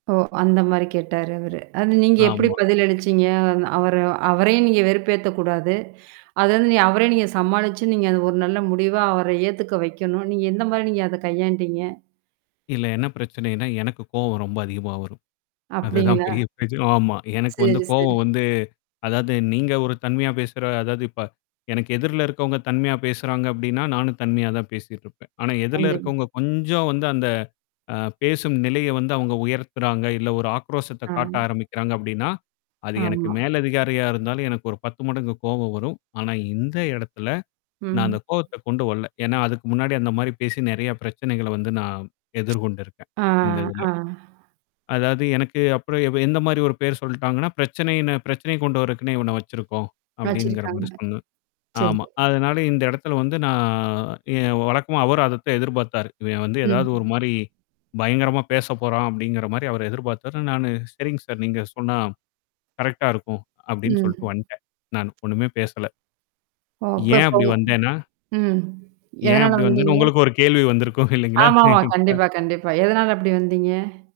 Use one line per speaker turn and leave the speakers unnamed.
ஓ! அந்த மாரி கேட்டாரு அவரு. அது நீங்க எப்படி
ஆமா.
பதில் அளிச்சீங்க? அந் அவர அவரையும் நீங்க வெறுப்பேத்தக்கூடாது. அது வந்து நீங்க அவரையும் நீங்க சமாளிச்சு, நீங்க அது ஒரு நல்ல முடிவா அவர ஏத்துக்க வைக்கணும். நீங்க எந்த மாரி நீங்க அத கையாண்டீங்க?
இல்ல என்ன பிரச்சனைன்னா, எனக்கு கோவம் ரொம்ப அதிகமா வரும். அதுதான்
அப்டிங்களா?
பெரிய பிரச்சனை ஆமா. எனக்கு வந்து
சரி சரி.
கோவம் வந்து அதாவது நீங்க ஒரு தன்மையா பேசுற அதாவது இப்ப எனக்கு எதிர்ல இருக்கவங்க தன்மையா பேசுறாங்க அப்டின்னா, நானும் தன்மையா தான் பேசிட்டுருப்பேன். ஆனா எதிர்ல
கண்டேன்.
இருக்கவங்க கொஞ்சம் வந்து அந்த அ பேசும் நிலைய வந்து அவங்க உயர்த்துறாங்க. இல்ல ஒரு ஆக்ரோஷத்த காட்ட
ஆனா.
ஆரம்பிக்கறாங்க அப்டின்னா. அது எனக்கு
ஆமா.
மேல்லதிகாரியா இருந்தாலும் எனக்கு ஒரு 10 மடங்கு கோவம் வரும். ஆனா இந்த எடத்துல, நான்
ம்.
அந்த கோவத்த கொண்டு வரல. ஏன்னா அதுக்கு முன்னாடி அந்த மாரி பேசி நெறைய பிரச்சனைகள வந்து நான் எதிர்கொண்டிருக்கேன்
ஆ,
இந்த இதுல.
ஆ.
அதாவது எனக்கு அப்புறம் எவ் எந்த மாரி ஒரு பேர் சொல்ட்டாங்கன்னா, பிரச்சனைனு பிரச்சனைய கொண்டு வரக்குன்னே இவன வச்சிருக்கோம். அப்டிங்கிற மாரி
வச்சிருக்காங்க.
சொன்னாங்க.
சரி.
ஆமா, அதனால இந்த இடத்துல வந்து நான் என் வழக்கமா அவரும் அதத்த எதிர்பாத்தாரு. இவன் வந்து
ம்.
ஏதாவது ஒரு மாரி பயங்கரமா பேசப்போறான் அப்டிங்கற மாரி அவரு எதிர்பாத்தாரு. நானு "சரிங் சார், நீங்க சொன்னா கரெக்ட்டா இருக்கும்" அப்டின்னு சொல்ட்டு
ம்.
வன்டேன். நானு .ஒண்ணுமே பேசல.
ஓ!
ஏன் அப்டி
அப்பகோவம்.
வந்தேன்னா
ம்.
ஏன்
எதனால
அப்டி வந்தேன்னு
வந்தீங்க?
உங்களுக்கு ஒரு கேள்வி வந்திருக்கும் இல்லீங்களா?
ஆமாமா,
[unintelligible]
கண்டிப்பா கண்டிப்பா. எதனால அப்டி வந்தீங்க?